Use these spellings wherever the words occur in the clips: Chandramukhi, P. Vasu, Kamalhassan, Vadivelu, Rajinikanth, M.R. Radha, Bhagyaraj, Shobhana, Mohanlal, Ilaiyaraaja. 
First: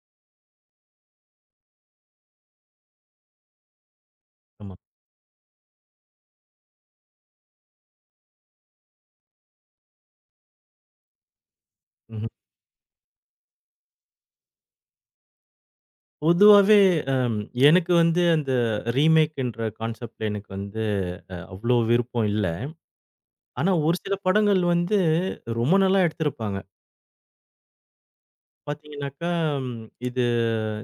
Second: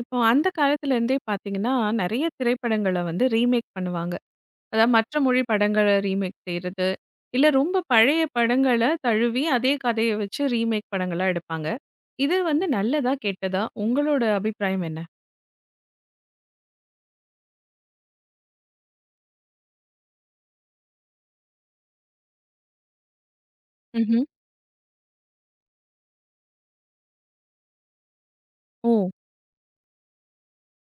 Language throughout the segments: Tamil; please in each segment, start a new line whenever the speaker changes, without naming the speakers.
இப்போ அந்த காலத்துலேருந்தே பார்த்தீங்கன்னா, நெறைய திரைப்படங்கள வந்து ரீமேக் பண்ணுவாங்க.
ஆமா.
அதாவது மற்ற மொழி படங்கள ரீமேக் செய்றது, இல்ல ரொம்ப பழைய படங்கள தழுவி அதே கதைய வச்சு ரீமேக் படங்களா எடுப்பாங்க.
ம்ஹ்ம்.
இது வந்து நல்லதா? கெட்டதா? உங்களோட அபிப்பிராயம் என்ன?
பொதுவாவே அம் எனக்கு வந்து அந்த ரீமேக்ன்ற கான்செப்ட்ல எனக்கு வந்து அவ்ளோ விருப்பம் இல்ல. ஆனா ஒரு சில
ம்ஹ்ம்.
படங்கள் வந்து ரொம்ப நல்லா எடுத்திருப்பாங்க.
ஓ!
பார்த்தீங்கன்னாக்கா, ம் இது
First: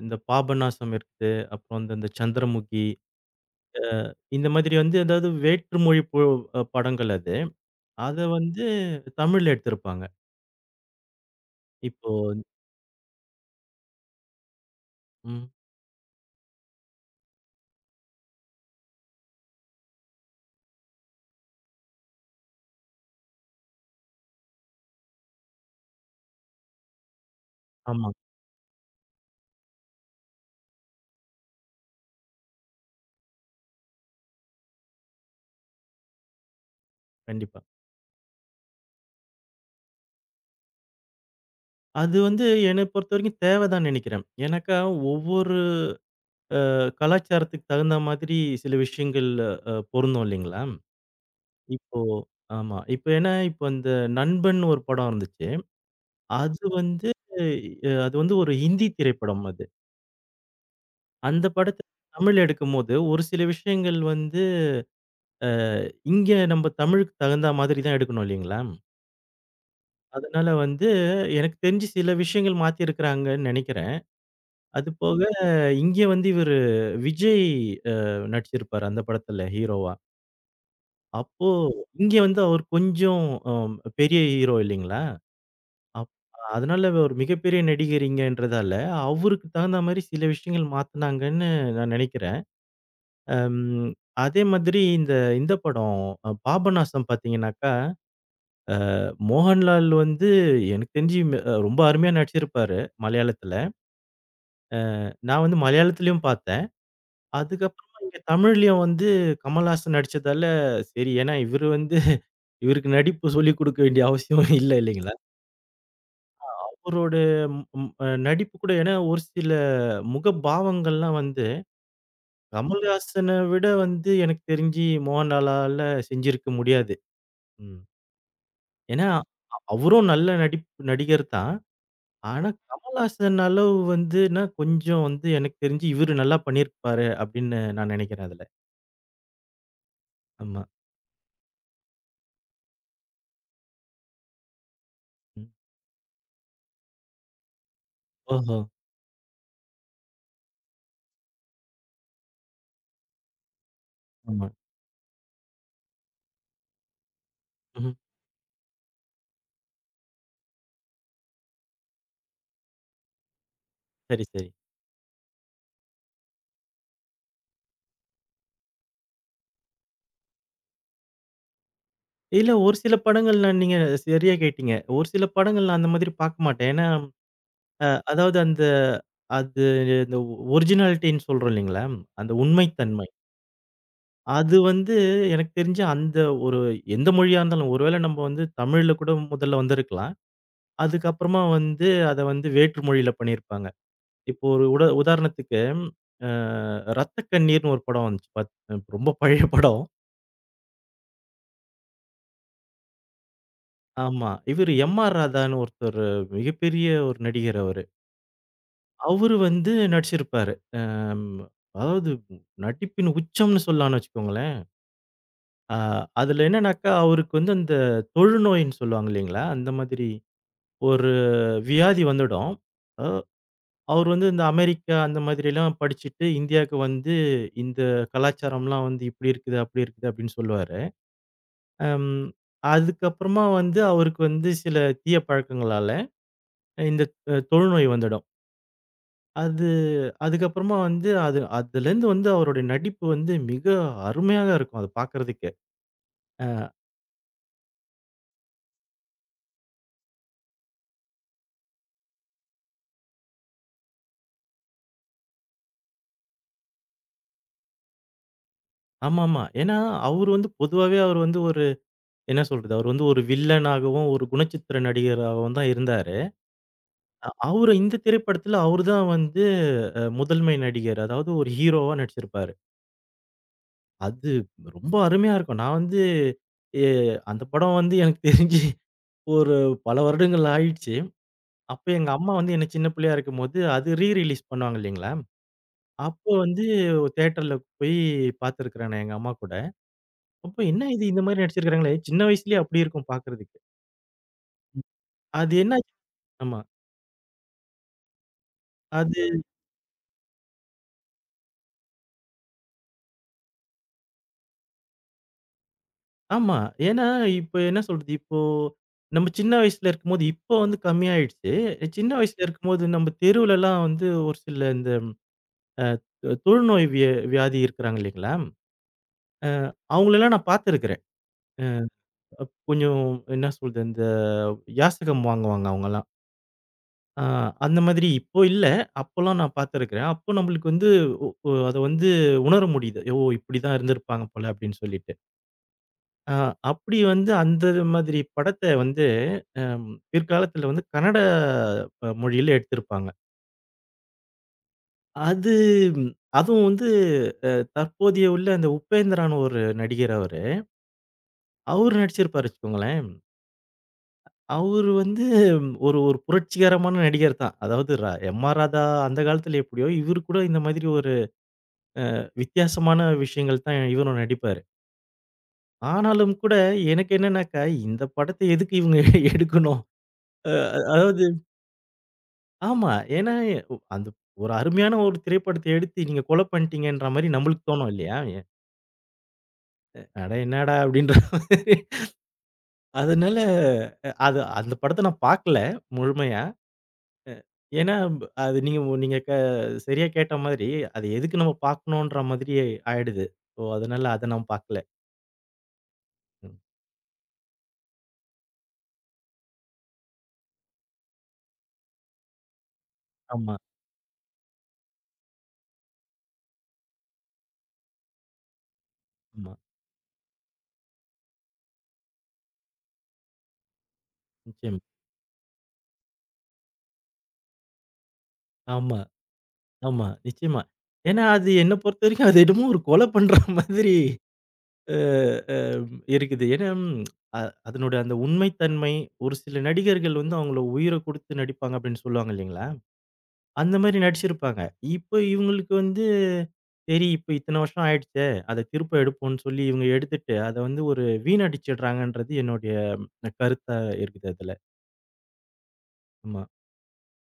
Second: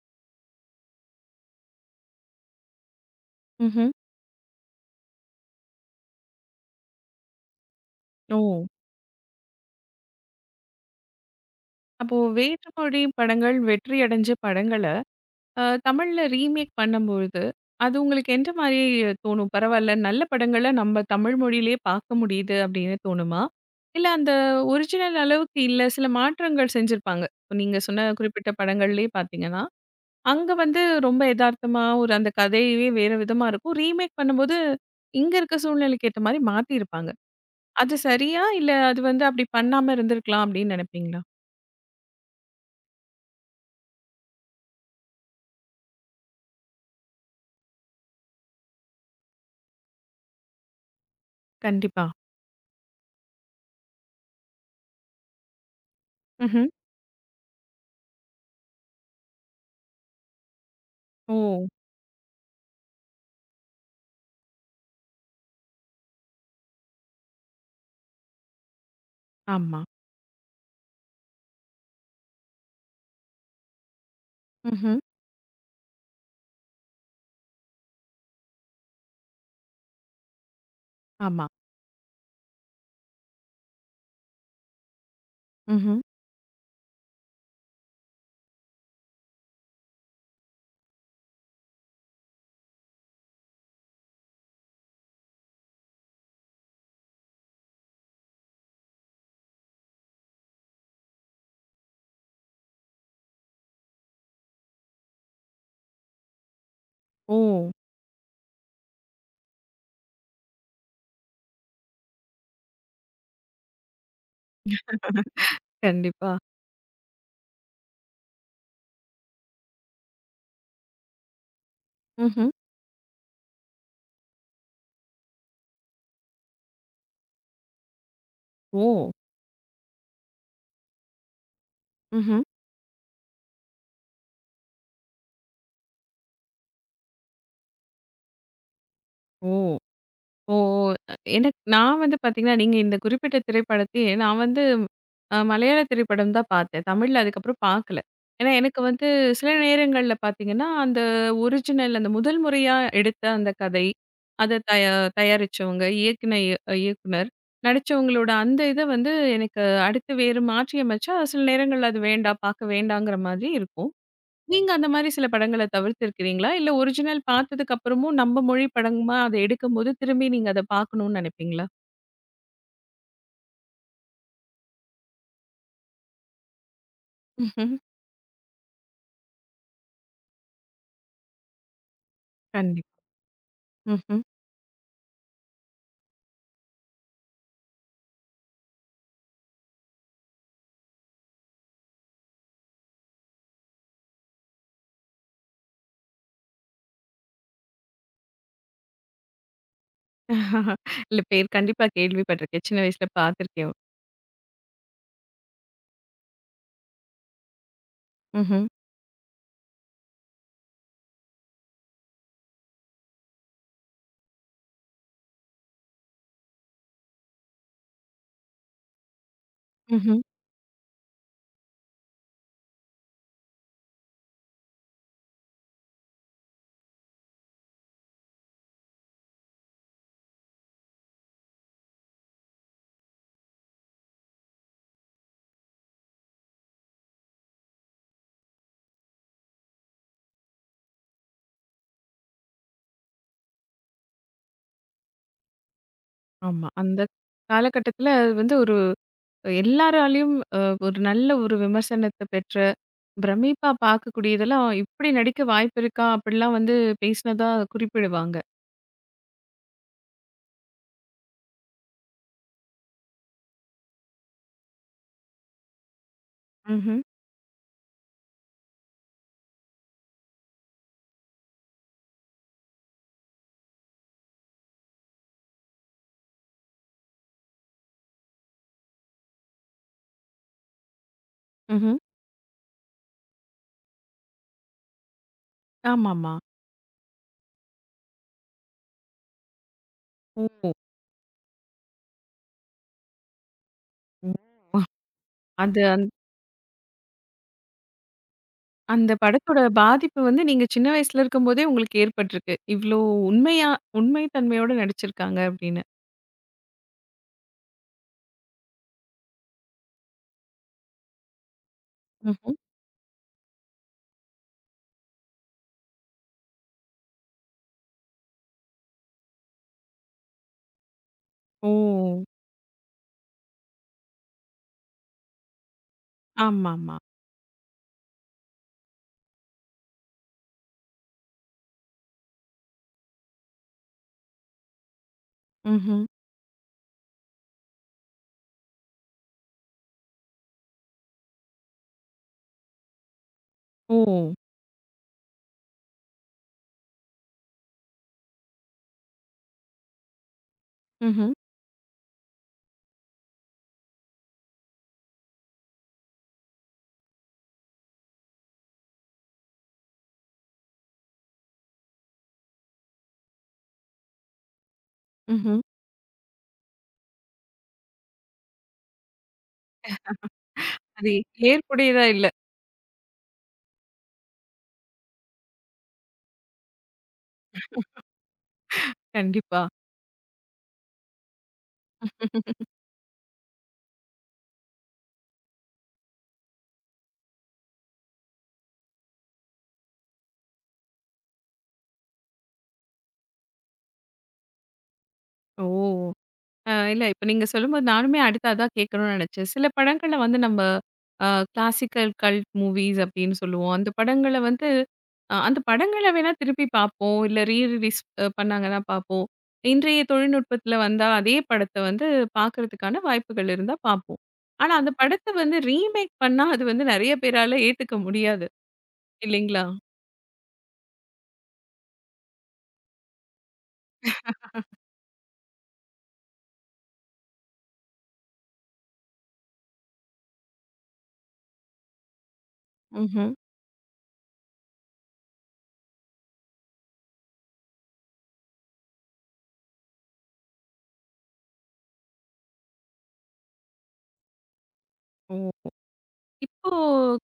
இந்த பாபநாசம் இருக்கு. அப்புறம் வந்து இந்த சந்திரமுகி.
ம்ஹ்ம்.
இந்த மாதிரி வந்து அதாவது வேற்று மொழி பொ அ படங்கள் அது. அத
ஓ!
வந்து தமிழ்ல எடுத்திருப்பாங்க. இப்போ
அப்போ வேற்று மொழி படங்கள் வெற்றி அடைஞ்ச படங்கள,
ம்.
தமிழ்ல ரீமேக் பண்ணும்பொழுது, அது உங்களுக்கு எந்த மாரி தோணும்? பரவால்ல, நல்ல படங்கள நம்ம தமிழ் மொழியிலேயே பார்க்க முடியுது அப்படின்னு தோணுமா? இல்ல அந்த ஒரிஜினல் அளவுக்கு இல்ல, சில மாற்றங்கள் செஞ்சிருப்பாங்க. இப்ப நீங்க சொன்ன
ஆமா.
குறிப்பிட்ட படங்கள்லயே பார்த்தீங்கன்னா, அங்க வந்து ரொம்ப எதார்த்தமா ஒரு அந்த கதையவே வேற விதமா இருக்கும். ரீமேக் பண்ணும்போது, இங்க இருக்க சூழ்நிலைக்கு ஏத்த மாரி மாத்தியிருப்பாங்க.
கண்டிப்பா.
அது சரியா? இல்ல அது வந்து அப்படி பண்ணாம இருந்திருக்கலாம் அப்படின்னு நினைப்பீங்களா?
அது வந்து என்ன பொறுத்தவரைக்கும் தேவ தான் நினைக்கிறேன். ஏன்னாக்கா ஒவ்வொரு கலாச்சாரத்துக்கு தகுந்த மாதிரி சில விஷயங்கள் பொருந்தும் இல்லைங்களா? இப்போ
கண்டிப்பா.
ஆமா. இப்ப ஏன்னா, இப்ப அந்த நண்பன் ஒரு படம் இருந்துச்சு. அது
ம்ஹ்ம்.
வந்து அ அது வந்து ஒரு ஹிந்தி திரைப்படம் அது.
ஓ!
அந்த படத்த தமிழ்ல எடுக்கும்போது, ஒரு சில விஷயங்கள் வந்து அ இங்க நம்ம தமிழுக்கு தகுந்தா மாதிரி தான் எடுக்கணும் இல்லைங்களா?
ஆமா.
அதனால வந்து எனக்கு தெரிஞ்சு சில விஷயங்கள் மாத்தியிருக்கிறாங்கன்னு நெனைக்கிறேன். அது
ம்ஹ்ம்.
போக இங்க வந்து இவரு விஜய் அ நடிச்சிருப்பாரு அந்த படத்துல ஹீரோவா.
ஆமா.
அப்போ இங்க வந்து அவர் கொஞ்சம் அம் பெரிய ஹீரோ இல்லைங்களா?
ம்ஹ்ம்.
அப் அதனால ஒரு மிகப்பெரிய நடிகரிங்கன்றதால, அவருக்கு தகுந்த மாரி சில விஷயங்கள் மாத்துனாங்கன்னு நான் நெனைக்கிறேன். அம் அதே மாதிரி இந்த இந்த படம் பாபநாசம் பாத்தீங்கன்னாக்கா, மோகன்லால் வந்து எனக்கு தெரிஞ்சு ம் அ ரொம்ப அருமையா நடிச்சிருப்பாரு மலையாளத்துல. நான் வந்து மலையாளத்துலயும் பார்த்தேன்.
ஓ!
அதுக்கப்புறமா இங்க தமிழ்லயும் வந்து கமல்ஹாசன் நடிச்சதால, சரி ஏன்னா இவரு வந்து இவருக்கு நடிப்பு சொல்லிக் குடுக்க வேண்டிய அவசியம் இல்ல இல்லைங்களா?
கண்டிப்பா.
அவரோட ம் ம் அ நடிப்பு கூட ஏன்னா ஒரு சில முகபாவங்கள்லாம் வந்து
ம்ஹ்ம்.
கமல்ஹாசன விட வந்து எனக்கு தெரிஞ்சு மோகன்லாலால செஞ்சிருக்க முடியாது. ம். ஏன்னா
ஓ!
அவரும் நல்ல நடிகர் தான்.
ம்ஹ்ம்.
ஆனா கமல்ஹாசன் அளவு வந்துனா கொஞ்சம் வந்து எனக்கு தெரிஞ்சு இவரு நல்லா பண்ணியிருப்பாரு அப்படின்னு நான் நினைக்கிறேன் அதுல.
ஓ! ஓ!
ஆமா.
எனக்கு நான் வந்து பார்த்தீங்கன்னா, நீங்க இந்த குறிப்பிட்ட திரைப்படத்தையே நான் வந்து
ம்.
மலையாள திரைப்படம் தான் பார்த்தேன். தமிழ்ல அதுக்கப்புறம் பார்க்கல. ஏன்னா
ஓஹோ!
எனக்கு வந்து சில நேரங்கள்ல பார்த்தீங்கன்னா, அந்த ஒரிஜினல் அந்த முதல் முறையா எடுத்த அந்த கதை,
ஆமா.
அத தயாரிச்சவங்க, இயக்குனர்,
ம்ஹ்ம்.
நடிச்சவங்களோட அந்த இத வந்து எனக்கு அடுத்து வேறு மாற்றி அமைச்சா, சில நேரங்கள்ல அது வேண்டாம், பார்க்க வேண்டாங்கிற மாதிரி இருக்கும்.
சரி, சரி.
நீங்க அந்த மாரி சில படங்கள தவிர்த்திருக்கிறீங்களா? இல்ல ஒரிஜினல் பார்த்ததுக்கு அப்புறமும் நம்ம மொழி படமா அத எடுக்கும்போது, திரும்பி நீங்க அத பார்க்கணும்னு நெனைப்பீங்களா?
இல்ல ஒரு சில படங்கள் நான் நீங்க சரியா கேட்டீங்க. ஒரு சில படங்கள் நான் அந்த மாதிரி பார்க்க மாட்டேன். ஏன்னா
ம்ஹ்ம்.
அதாவது அந்த அது இந்த ஒரிஜினாலிட்டின்னு சொல்றோம் இல்லைங்களா? அந்த
கண்டிப்பா.
உண்மைத்தன்மை.
ம்ஹ்ம்.
அது வந்து எனக்கு தெரிஞ்சு அந்த ஒரு எந்த மொழியா இருந்தாலும், ஒருவேளை நம்ம வந்து தமிழ்ல கூட முதல்ல வந்திருக்கலாம். அதுக்கப்புறமா வந்து அத வந்து வேற்று மொழியில பண்ணியிருப்பாங்க. இப்போ ஒரு உதாரணத்துக்கு அ ரத்த கண்ணீர்ன்னு ஒரு படம் வந்துச்சு. ரொம்ப பழைய படம்.
இல்ல பேர் கண்டிப்பா கேள்விப்பட்டிருக்கேன். சின்ன வயசுல பார்த்துருக்கேன்.
ஆமா. இவரு எம்.ஆர். ராதான்னு ஒருத்தரு மிகப்பெரிய ஒரு நடிகர் அவரு.
ம்ஹ்ம்.
அவரு வந்து நடிச்சிருப்பாரு. அம் அதாவது நடிப்பின் உச்சம்னு சொல்லலாம்னு வச்சுக்கோங்களேன். ஆ அதுல என்னன்னாக்கா, அவருக்கு வந்து அந்த தொழுநோயின்னு சொல்லுவாங்க இல்லைங்களா? அந்த மாதிரி
ம்ஹ்ம்.
ஒரு வியாதி வந்துடும். அ அவர் வந்து இந்த அமெரிக்கா அந்த மாதிரிலாம் படிச்சுட்டு இந்தியாவுக்கு வந்து இந்த கலாச்சாரம்லாம் வந்து இப்படி இருக்குது, அப்படி இருக்குது அப்படின்னு சொல்லுவாரு. அம் அதுக்கப்புறமா வந்து அவருக்கு வந்து சில தீய பழக்கங்களால இந்த தொழுநோய் வந்துடும். அது அதுக்கப்புறமா வந்து அது அதுலேருந்து வந்து அவருடைய நடிப்பு வந்து மிக அருமையாக இருக்கும். அது பார்க்கறதுக்கே. அ
ஆமா. அந்த காலகட்டத்தில அது வந்து ஒரு எல்லாராலயும் நல்ல ஒரு விமர்சனத்த பெற்ற, பிரமிப்பா பார்க்கக்கூடியதெல்லாம், "இப்படி நடிக்க வாய்ப்பு இருக்கா?" அப்படிலாம் வந்து பேசினதா குறிப்பிடுவாங்க.
ஆமாமா. ஏன்னா அவரு வந்து பொதுவாவே அவர் வந்து ஒரு என்ன சொல்றது? அவரு வந்து ஒரு வில்லனாகவும், ஒரு குணச்சித்திர நடிகராகவும் தான் இருந்தாரு.
ம்ஹ்ம்.
அவரு இந்த திரைப்படத்துல அவரு தான் வந்து முதன்மை நடிகர். அதாவது ஒரு ஹீரோவா நடிச்சிருப்பாரு. அது ரொம்ப அருமையா இருக்கும். நான் வந்து எ அந்த படம் வந்து எனக்கு தெரிஞ்சு ஒரு பல வருடங்கள் ஆயிடுச்சு. அப்ப
ம்ஹ்ம்.
எங்க அம்மா வந்து என்ன சின்ன பிள்ளையா இருக்கும்போது, அது ரீ ரிலீஸ் பண்ணுவாங்க இல்லீங்களா? அப்போ
ஆமாமா.
வந்து தியேட்டர்ல போய் பார்த்துருக்கிறேன் நான் எங்க அம்மா கூட.
ஓ!
அப்ப என்ன இது இந்த மாரி நடிச்சிருக்காங்களே! சின்ன வயசுலயே அப்படி இருக்கும் பார்க்கறதுக்கு.
ஓ!
அது
அது
என்னாச்சு ஆமா.
அந்த
அது
படத்தோட பாதிப்பு வந்து நீங்க சின்ன வயசுல இருக்கும்போதே உங்களுக்கு ஏற்பட்டிருக்கு. இவ்ளோ உண்மையா உண்மை தன்மையோட நடிச்சிருக்காங்க அப்படின்னு.
ஆமா. ஏன்னா, இப்ப என்ன சொல்றது? இப்போ நம்ம சின்ன வயசுல இருக்கும்போது, இப்போ வந்து கம்மியாயிடுச்சு. சின்ன வயசுல
ம்ஹ்ம்.
இருக்கும்போது நம்ம தெருவுலலாம் வந்து ஒரு சில இந்த அ தொழுநோய் வியாதி இருக்கிறாங்க இல்லைங்களா? அவங்களலாம் நான் பார்த்துருக்கிறேன். அ
ஓ!
கொஞ்சம் என்ன சொல்றது? இந்த யாசகம் வாங்குவாங்க அவங்கலாம்.
ஆமாமா.
அ அந்த மாதிரி இப்போ இல்ல. அப்போலாம் நான் பார்த்துருக்கிறேன். அப்போ நம்மளுக்கு வந்து அத வந்து உணர முடியுது. ஓ! இப்படிதான் இருந்திருப்பாங்க போல அப்படின்னு சொல்லிட்டு.
ம்ஹ்ம்.
ஆ அப்படி வந்து அந்த மாதிரி படத்த வந்து பிற்காலத்துல வந்து கன்னட மொழியில எடுத்திருப்பாங்க.
ஓ!
அது ம், அதுவும் வந்து அ தற்போதைய உள்ள அந்த உபேந்திரான்னு ஒரு நடிகர் அவரு.
ம்ஹ்ம்.
அவரு நடிச்சிருப்பாரு வச்சுக்கோங்களேன். அவரு வந்து ம், ஒரு ஒரு புரட்சிகரமான நடிகர் தான். அதாவது எம்.ஆர். ராதா அந்த காலத்துல எப்படியோ, இவரு கூட இந்த மாதிரி ஒரு வித்தியாசமான விஷயங்கள் தான் இவரும் நடிப்பாரு.
ம்ஹ்ம்.
ஆனாலும் கூட எனக்கு என்னன்னாக்கா, இந்த படத்த எதுக்கு இவங்க எடுக்கணும்? அ
அது
அதாவது
ஏற்புடையதா இல்ல.
ஆமா. ஏன்னா, அந்த ஒரு அருமையான ஒரு திரைப்படத்த எடுத்து நீங்க கொலை பண்ணிட்டீங்கன்ற மாரி நம்மளுக்கு தோணும் இல்லையா?
கண்டிப்பா.
அட என்னடா! அப்படின்ற மாரி. அதனால அது அந்த படத்த நான் பார்க்கல முழுமையா. ஏன்னா, அது நீங்க நீங்க சரியா கேட்ட மாதிரி, அது எதுக்கு நம்ம பார்க்கணுன்ற மாதிரி ஆயிடுது. ஸோ, அதனால அத நான் பார்க்கல.
ஓ!
ம்.
இல்ல இப்ப நீங்க சொல்லும்போது நானுமே அடுத்து அதான் கேட்கணும்னு நெனச்சேன். சில படங்கள்ல வந்து நம்ம அ கிளாசிக்கல் கல்ட் மூவிஸ் அப்படின்னு
ஆமா,
சொல்லுவோம். அந்த படங்கள வந்து அந்த படங்கள வேணா திருப்பி பார்ப்போம். இல்ல ரீ ரிலீஸ் பண்ணாங்கன்னா பார்ப்போம்.
ஆமா.
இன்றைய தொழில்நுட்பத்துல வந்தா அதே படத்த வந்து பார்க்கறதுக்கான வாய்ப்புகள் இருந்தா பார்ப்போம். ஆனா
நிச்சயமா.
அந்த படத்த வந்து ரீமேக் பண்ணா அது வந்து நெறைய பேரால ஏத்துக்க முடியாது.
ஆமா,
இல்லைங்களா?
ஆமா. நிச்சயமா. ஏன்னா, அது என்ன பொறுத்தவரைக்கும் அது என்னமோ ஒரு கொலை பண்ற மாதிரி அ அ இருக்குது. ஏன்னா, ம், அ அதனோட அந்த உண்மை தன்மை, ஒரு சில நடிகர்கள் வந்து அவங்கள உயிர குடுத்து நடிப்பாங்க அப்படின்னு சொல்லுவாங்க இல்லைங்களா?
ம்ஹ்ம்.
அந்த மாரி நடிச்சிருப்பாங்க. இப்ப இவங்களுக்கு வந்து, சரி இப்ப இத்தன வருஷம் ஆயிடுச்சே, அத திருப்ப எடுப்போம்ன்னு சொல்லி இவங்க எடுத்துட்டு, அத வந்து ஒரு வீணடிச்சிடுறாங்கன்றது என்னுடைய ம், கருத்தா இருக்குது அதுல.
ஓ!
ஆமா,
இப்போ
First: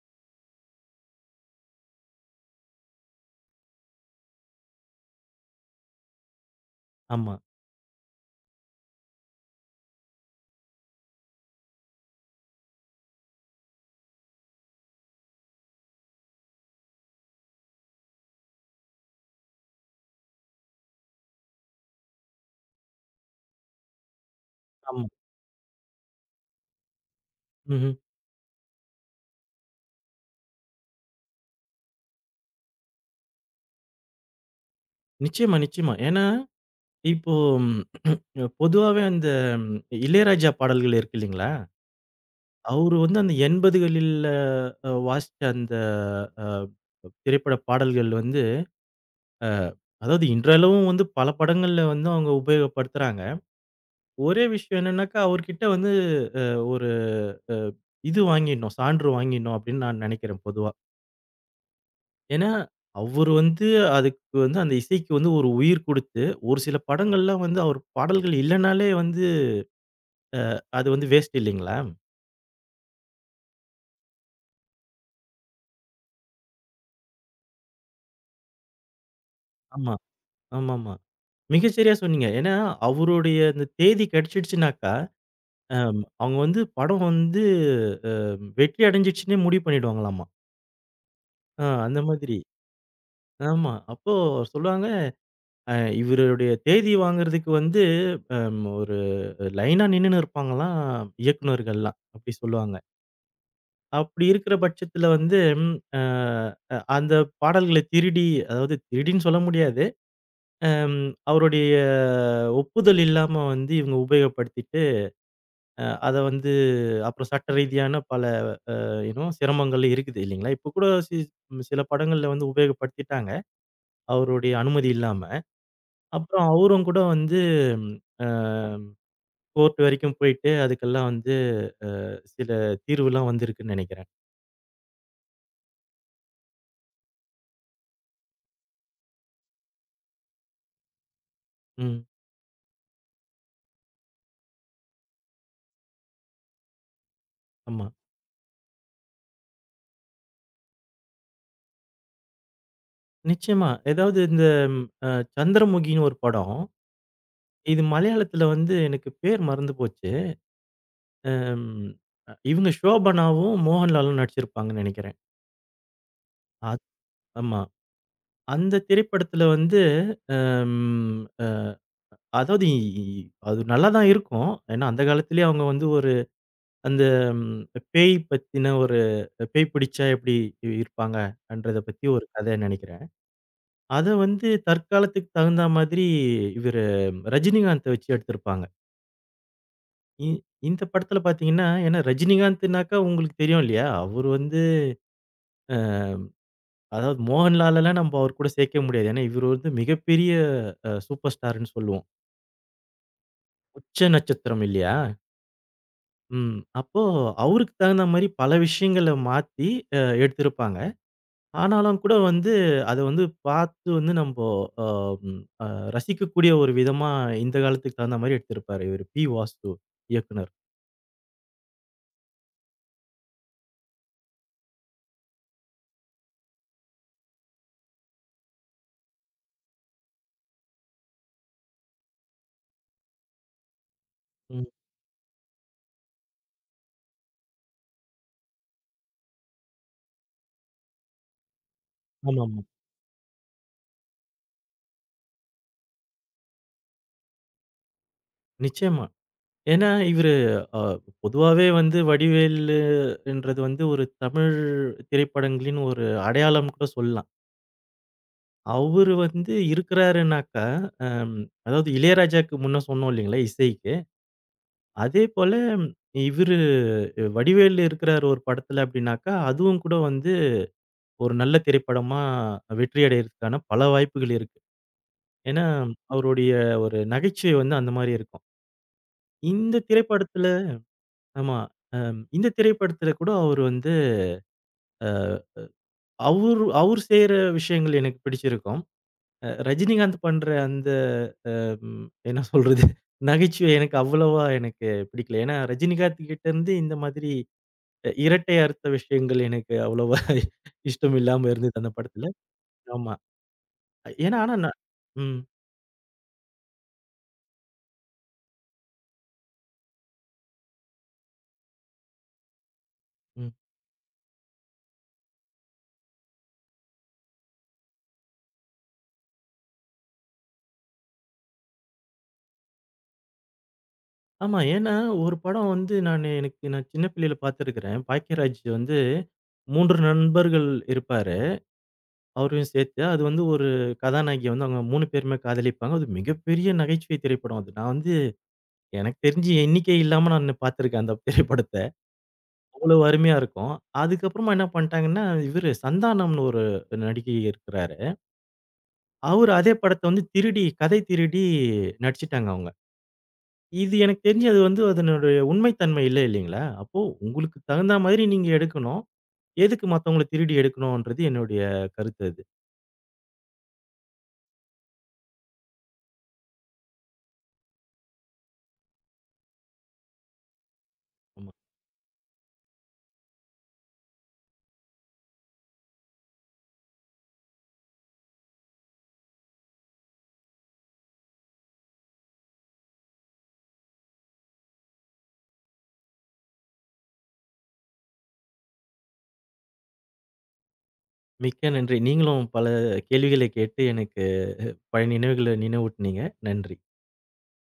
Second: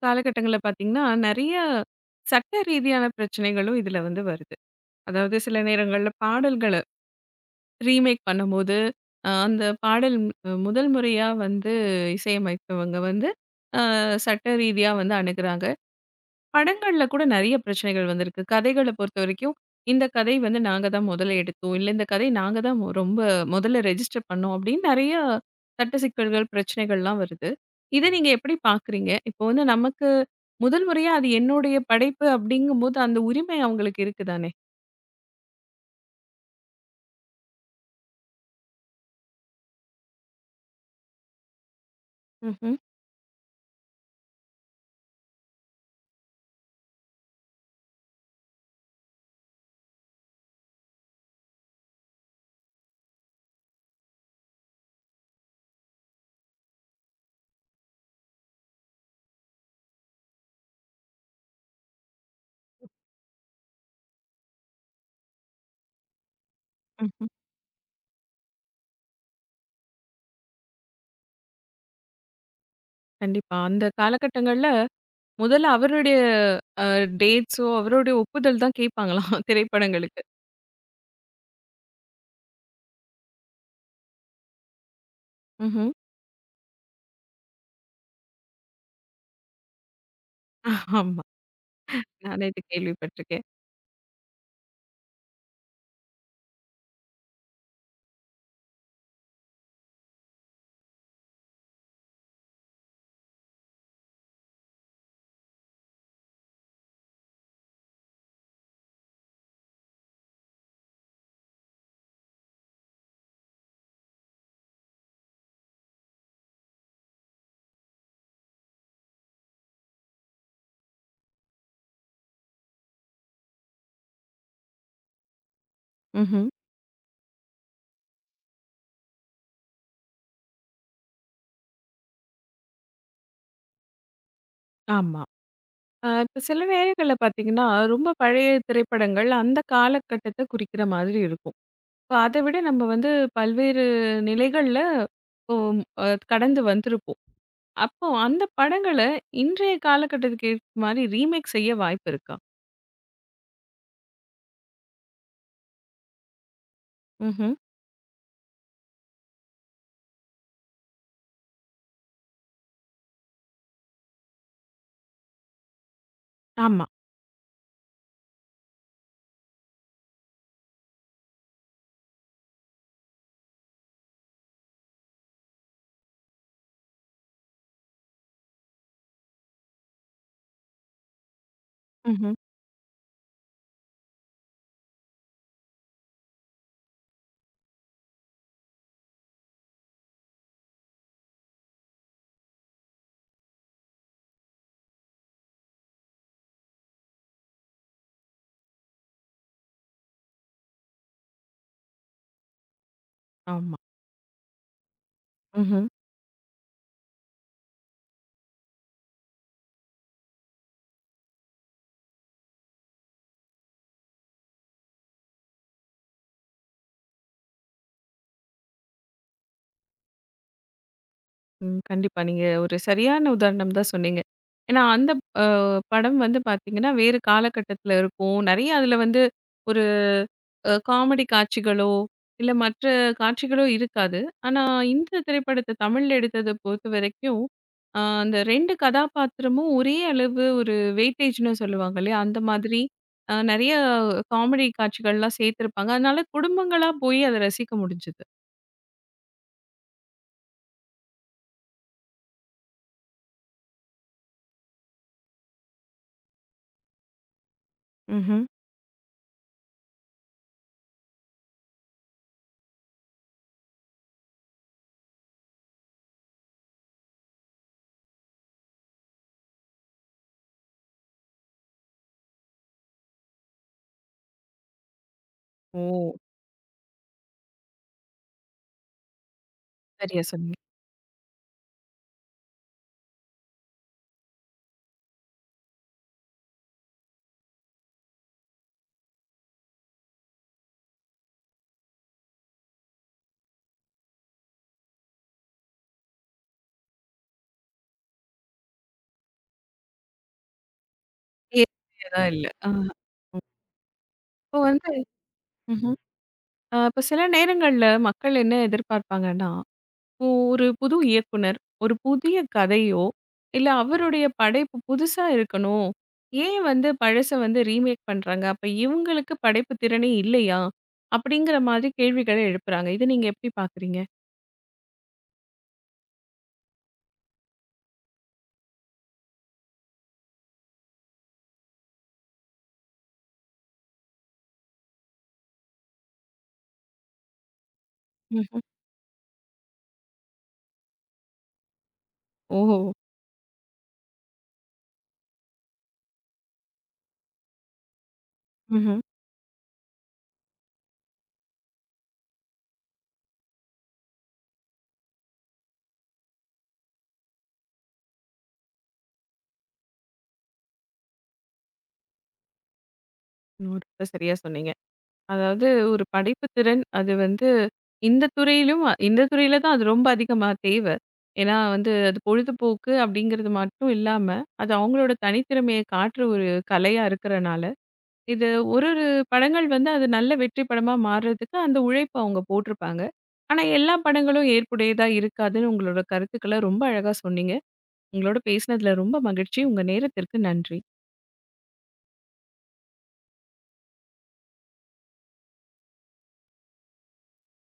காலகட்டங்கள்ல பார்த்தீங்கன்னா, நெறைய சட்ட ரீதியான பிரச்சனைகளும் இதுல வந்து வருது. அதாவது சில நேரங்கள்ல பாடல்கள
ஆமா,
ரீமேக் பண்ணும்போது, அந்த பாடல் முதல் முறையா வந்து இசையமைத்தவங்க வந்து, அ சட்ட ரீதியா வந்து அணுகுறாங்க. படங்கள்ல கூட நெறைய பிரச்சனைகள் வந்திருக்கு. கதைகள பொறுத்தவரைக்கும், இந்த கதை வந்து நாங்க தான் முதல்ல எடுத்தோம். இல்ல இந்த கதை நாங்க தான் ரொம்ப முதல்ல ரெஜிஸ்டர் பண்ணோம். அப்படின்னு
ஆமா.
நெறைய சட்ட சிக்கல்கள், பிரச்சனைகள்லாம் வருது.
ம்ஹ்ம்.
இத நீங்க எப்படி பார்க்குறீங்க? இப்போ வந்து நமக்கு முதல் முறையா அது என்னுடைய படைப்பு அப்படிங்கும்போது, அந்த உரிமை அவங்களுக்கு இருக்கு தானே?
நிச்சயமா, நிச்சயமா. ஏன்னா, இப்போ ம், பொதுவாவே அந்த ம், இளையராஜா பாடல்கள் இருக்கு இல்லைங்களா?
ம்ஹ்ம்.
அவரு வந்து அந்த 80களில்ல வாசிச்ச அந்த அ திரைப்பட பாடல்கள் வந்து அ அதாவது இன்றளவும் வந்து பல படங்கள்ல வந்து அவங்க உபயோகப்படுத்துறாங்க. ஒரே விஷயம் என்னன்னாக்கா, அவர்கிட்ட வந்து ஒரு அ இது வாங்கிடணும், சான்று வாங்கிடணும் அப்படின்னு நான் நெனைக்கிறேன் பொதுவா. ஏன்னா, அவரு வந்து அதுக்கு வந்து அந்த இசைக்கு வந்து ஒரு உயிர் குடுத்து, ஒரு சில படங்கள்லாம் வந்து அவர் பாடல்கள் இல்லனாலே வந்து அது வந்து வேஸ்ட் இல்லைங்களா?
கண்டிப்பா. அந்த காலகட்டங்கள்ல முதல்ல அவருடைய அ டேட்ஸோ, அவருடைய ஒப்புதல் தான் கேட்பாங்களாம்
ஆமா,
திரைப்படங்களுக்கு.
ஆமாமா. மிகச் சரியா சொன்னீங்க. ஏன்னா, அவருடைய அந்த தேதி கிடைச்சிடுச்சுனாக்கா
ம்ஹ்ம்.
ஆமா. அவங்க வந்து படம் வந்து அ வெற்றி அடைஞ்சிடுச்சுன்னே முடிவு பண்ணிடுவாங்களாமா.
ஆமா.
அந்த மாதிரி.
நானே இது கேள்விப்பட்டுருக்கேன்.
ஆமா. அப்போ சொல்லுவாங்க, அ இவருடைய தேதி வாங்குறதுக்கு வந்து ஒரு லைனா நின்னுன்னு இருப்பாங்களாம், இயக்குனர்கள்லாம். அப்படி சொல்லுவாங்க. அப்படி இருக்கிற பட்சத்தில வந்து ம் அ அந்த பாடல்கள திருடி அதாவது திருடின்னு சொல்ல முடியாது. அம் அவருடைய ஒப்புதல் இல்லாம வந்து இவங்க உபயோகப்படுத்திட்டு, அத வந்து அப்புறம் சட்ட ரீதியான பல இன்னும் சிரமங்கள் இருக்குது இல்லைங்களா? இப்ப கூட ம், சில படங்கள்ல வந்து உபயோகப்படுத்திட்டாங்க. அவருடைய அனுமதி இல்லாம.
ம்ஹ்ம்.
அப்புறம் அவரும் கூட வந்து அ கோர்ட் வரைக்கும் போயிட்டு அதுக்கெல்லாம் வந்து சில தீர்வுலாம் வந்திருக்குன்னு நெனைக்கிறேன்.
ஆமா. இப்ப சில நேரங்கள்ல பார்த்தீங்கன்னா, ரொம்ப பழைய திரைப்படங்கள் அந்த காலகட்டத்த குறிக்கிற மாதிரி இருக்கும்.
ம்.
இப்ப அத விட நம்ம வந்து பல்வேறு நிலைகள்ல இப்போ கடந்து வந்திருப்போம்.
ஆமா.
அப்போ அந்த படங்கள இன்றைய காலகட்டத்துக்கு ஏத்த மாரி ரீமேக் செய்ய வாய்ப்பு இருக்கா?
நிச்சயமா. ஏதாவது இந்த அ சந்திரமுகின்னு ஒரு படம்.
ம்ஹ்ம்.
இது மலையாளத்துல வந்து எனக்கு பேர் மறந்து போச்சு. அம் இவங்க ஷோபனாவும், மோகன்லாலும் நடிச்சிருப்பாங்கன்னு நெனைக்கிறேன். அத்
ஆமா.
ஆமா. அந்த திரைப்படத்துல வந்து ம் அ அதாவது இ இ அது நல்லா தான் இருக்கும். ஏன்னா, அந்த காலத்திலேயே அவங்க வந்து ஒரு அந்த ம் பேய் பத்தின ஒரு பேய் பிடிச்சா எப்படி இருப்பாங்கன்றத பத்தி ஒரு
ம்ஹ்ம்.
கதை நெனைக்கிறேன். அத வந்து தற்காலத்துக்கு தகுந்தா மாதிரி இவரு ரஜினிகாந்த வச்சு எடுத்திருப்பாங்க. இ இந்த படத்துல பார்த்தீங்கன்னா, ஏன்னா ரஜினிகாந்த்னாக்கா உங்களுக்கு தெரியும் இல்லையா? அவரு வந்து அதாவது மோகன்லாலலாம் நம்ப அவர் கூட சேர்க்கவே முடியாது. ஏன்னா, இவரு வந்து மிகப்பெரிய சூப்பர் ஸ்டார்ன்னு சொல்லுவோம்.
ஆமா.
உச்ச நட்சத்திரம் இல்லையா?
ம்ஹ்ம்.
ம். அப்போ அவருக்கு தகுந்த மாரி பல விஷயங்கள மாத்தி எடுத்திருப்பாங்க. ஆனாலும் கூட வந்து அத வந்து பார்த்து வந்து நம்போ அ ம் அ ரசிக்கக்கூடிய ஒரு விதமா இந்த காலத்துக்கு தகுந்த மாரி எடுத்திருப்பாரு இவரு. பி. வாசு இயக்குனர்.
ம். கண்டிப்பா. நீங்க ஒரு சரியான உதாரணம் தான் சொன்னீங்க. ஏன்னா அந்த அ படம் வந்து பார்த்தீங்கன்னா, வேறு காலகட்டத்தில இருக்கும். நெறைய அதில வந்து ஒரு காமெடி காட்சிகளோ, இல்ல மற்ற காட்சிகளோ இருக்காது. ஆனா,
ம்.
இந்த திரைப்படத்த தமிழ்ல எடுத்தத பொறுத்தவரைக்கும், அந்த 2 கதாபாத்திரமும் ஒரே அளவு ஒரு வெயிட்டேஜ்ன்னு சொல்லுவாங்க இல்லையா? அந்த
ஆமாமா.
மாதிரி நெறைய காமெடி காட்சிகள்லாம் சேர்த்திருப்பாங்க. அதனால குடும்பங்களா போய் அத ரசிக்க முடிஞ்சது.
நிச்சயமா. ஏன்னா இவரு அ பொதுவாவே வந்து வடிவேலுன்றது வந்து ஒரு தமிழ் திரைப்படங்களின் ஒரு அடையாளம்னு கூட சொல்லலாம்.
ம்ஹ்ம்.
அவரு வந்து இருக்கிறாருன்னாக்கா, அம் அதாவது இளையராஜாக்கு முன்ன சொன்னோம் இல்லீங்களா இசை. அதேபோல இவரு வடிவேலு இருக்கிறாரு ஒரு படத்துல அப்படின்னாக்கா, அதுவும் கூட வந்து ஒரு நல்ல திரைப்படமா வெற்றி அடையறதுக்கான பல வாய்ப்புகள் இருக்கு. ஏன்னா,
ஓ!
அவருடைய ஒரு நகைச்சுவை வந்து அந்த மாரி இருக்கும். இந்த
சரியா
திரைப்படத்துல
சொன்னீங்க.
ஆமா. இந்த திரைப்படத்துல கூட அவரு வந்து அ அவரு அவரு செய்ற விஷயங்கள் எனக்கு பிடிச்சிருக்கும். ரஜினிகாந்த் பண்ற அந்த என்ன சொல்றது? நகைச்சுவை எனக்கு அவ்வளவா எனக்கு பிடிக்கல. ஏன்னா, ரஜினிகாந்த் கிட்ட இருந்து இந்த மாதிரி இரட்டை அர்த்த விஷயங்கள் எனக்கு அவ்வளவா இஷ்டம் இல்லாம இருந்தது அந்த
நேர்மையா
படத்துல.
இல்ல. ஆ.
ஆமா.
ம்.
ஏன்னா ஆனா
இப்போ
நான்
வந்து
ம்,
ம்ஹ்ம். இப்ப சில நேரங்கள்ல மக்கள் என்ன எதிர்பார்ப்பாங்கன்னா, இப்போ ஒரு புது இயக்குனர், ஒரு புதிய கதையோ,
ம்.
இல்ல அவருடைய படைப்பு புதுசா இருக்கணும். ஏன் வந்து பழச வந்து ரீமேக் பண்றாங்க? அப்ப இவங்களுக்கு படைப்பு திறனே இல்லையா? அப்படிங்கிற மாதிரி கேள்விகள எழுப்புறாங்க. இத நீங்க எப்படி பார்க்குறீங்க?
ஆமா. ஏன்னா ஒரு படம் வந்து எனக்கு நான் சின்ன பிள்ளையில பார்த்துருக்கிறேன். பாக்கியராஜ் வந்து 3 நண்பர்கள் இருப்பாரு. அவரையும் சேர்த்து. அது வந்து ஒரு கதாநாயகிய வந்து அவங்க 3 பேருமே காதலிப்பாங்க. அது மிகப்பெரிய நகைச்சுவை திரைப்படம் அது. நான் வந்து
ம்ஹ்ம்.
எனக்கு தெரிஞ்சு எண்ணிக்கை இல்லாம நான் பார்த்துருக்கேன் அந்த திரைப்படத்த.
ஓஹோ!
அவ்வளவு அருமையா இருக்கும். அதுக்கப்புறமா என்ன பண்ணிட்டாங்கன்னா, இவரு சந்தானம்னு ஒரு நடிகை இருக்கிறாரு.
ம்ஹ்ம்.
அவரு அதே படத்த வந்து திருடி, கதை திருடி நடிச்சுட்டாங்க அவங்க. இது எனக்கு தெரிஞ்சு அது வந்து அதனுடைய உண்மை தன்மை இல்ல இல்லீங்களா? அப்போ உங்களுக்கு தகுந்தா மாதிரி நீங்க எடுக்கணும். எதுக்கு மத்தவங்கள திருடி எடுக்கணும்ன்றது என்னுடைய கருத்து அது.
100% சரியா சொன்னீங்க. அதாவது ஒரு படைப்பு திறன் அது வந்து இந்த துறையிலும் இந்த துறையில தான் அது ரொம்ப அதிகமா தேவை.
ஆமா.
ஏன்னா வந்து அது பொழுதுபோக்கு அப்படிங்கிறது மட்டும் இல்லாம, அது அவங்களோட தனித்திறமையை காட்டுற ஒரு கலையா இருக்கிறனால, இது ஒரு ஒரு படங்கள் வந்து அது நல்ல வெற்றி படமா மாறுறதுக்கு அந்த உழைப்ப அவங்க போட்டிருப்பாங்க. ஆனா எல்லா படங்களும் ஏற்புடையதா இருக்காதுன்னு உங்களோட கருத்துக்கள ரொம்ப அழகா சொன்னீங்க. உங்களோட பேசினதுல ரொம்ப மகிழ்ச்சி. உங்க நேரத்திற்கு நன்றி.
மிக்க நன்றி. நீங்களும் பல கேள்விகள கேட்டு எனக்கு பழைய நினைவுகள நினைவூட்டுனீங்க. நன்றி.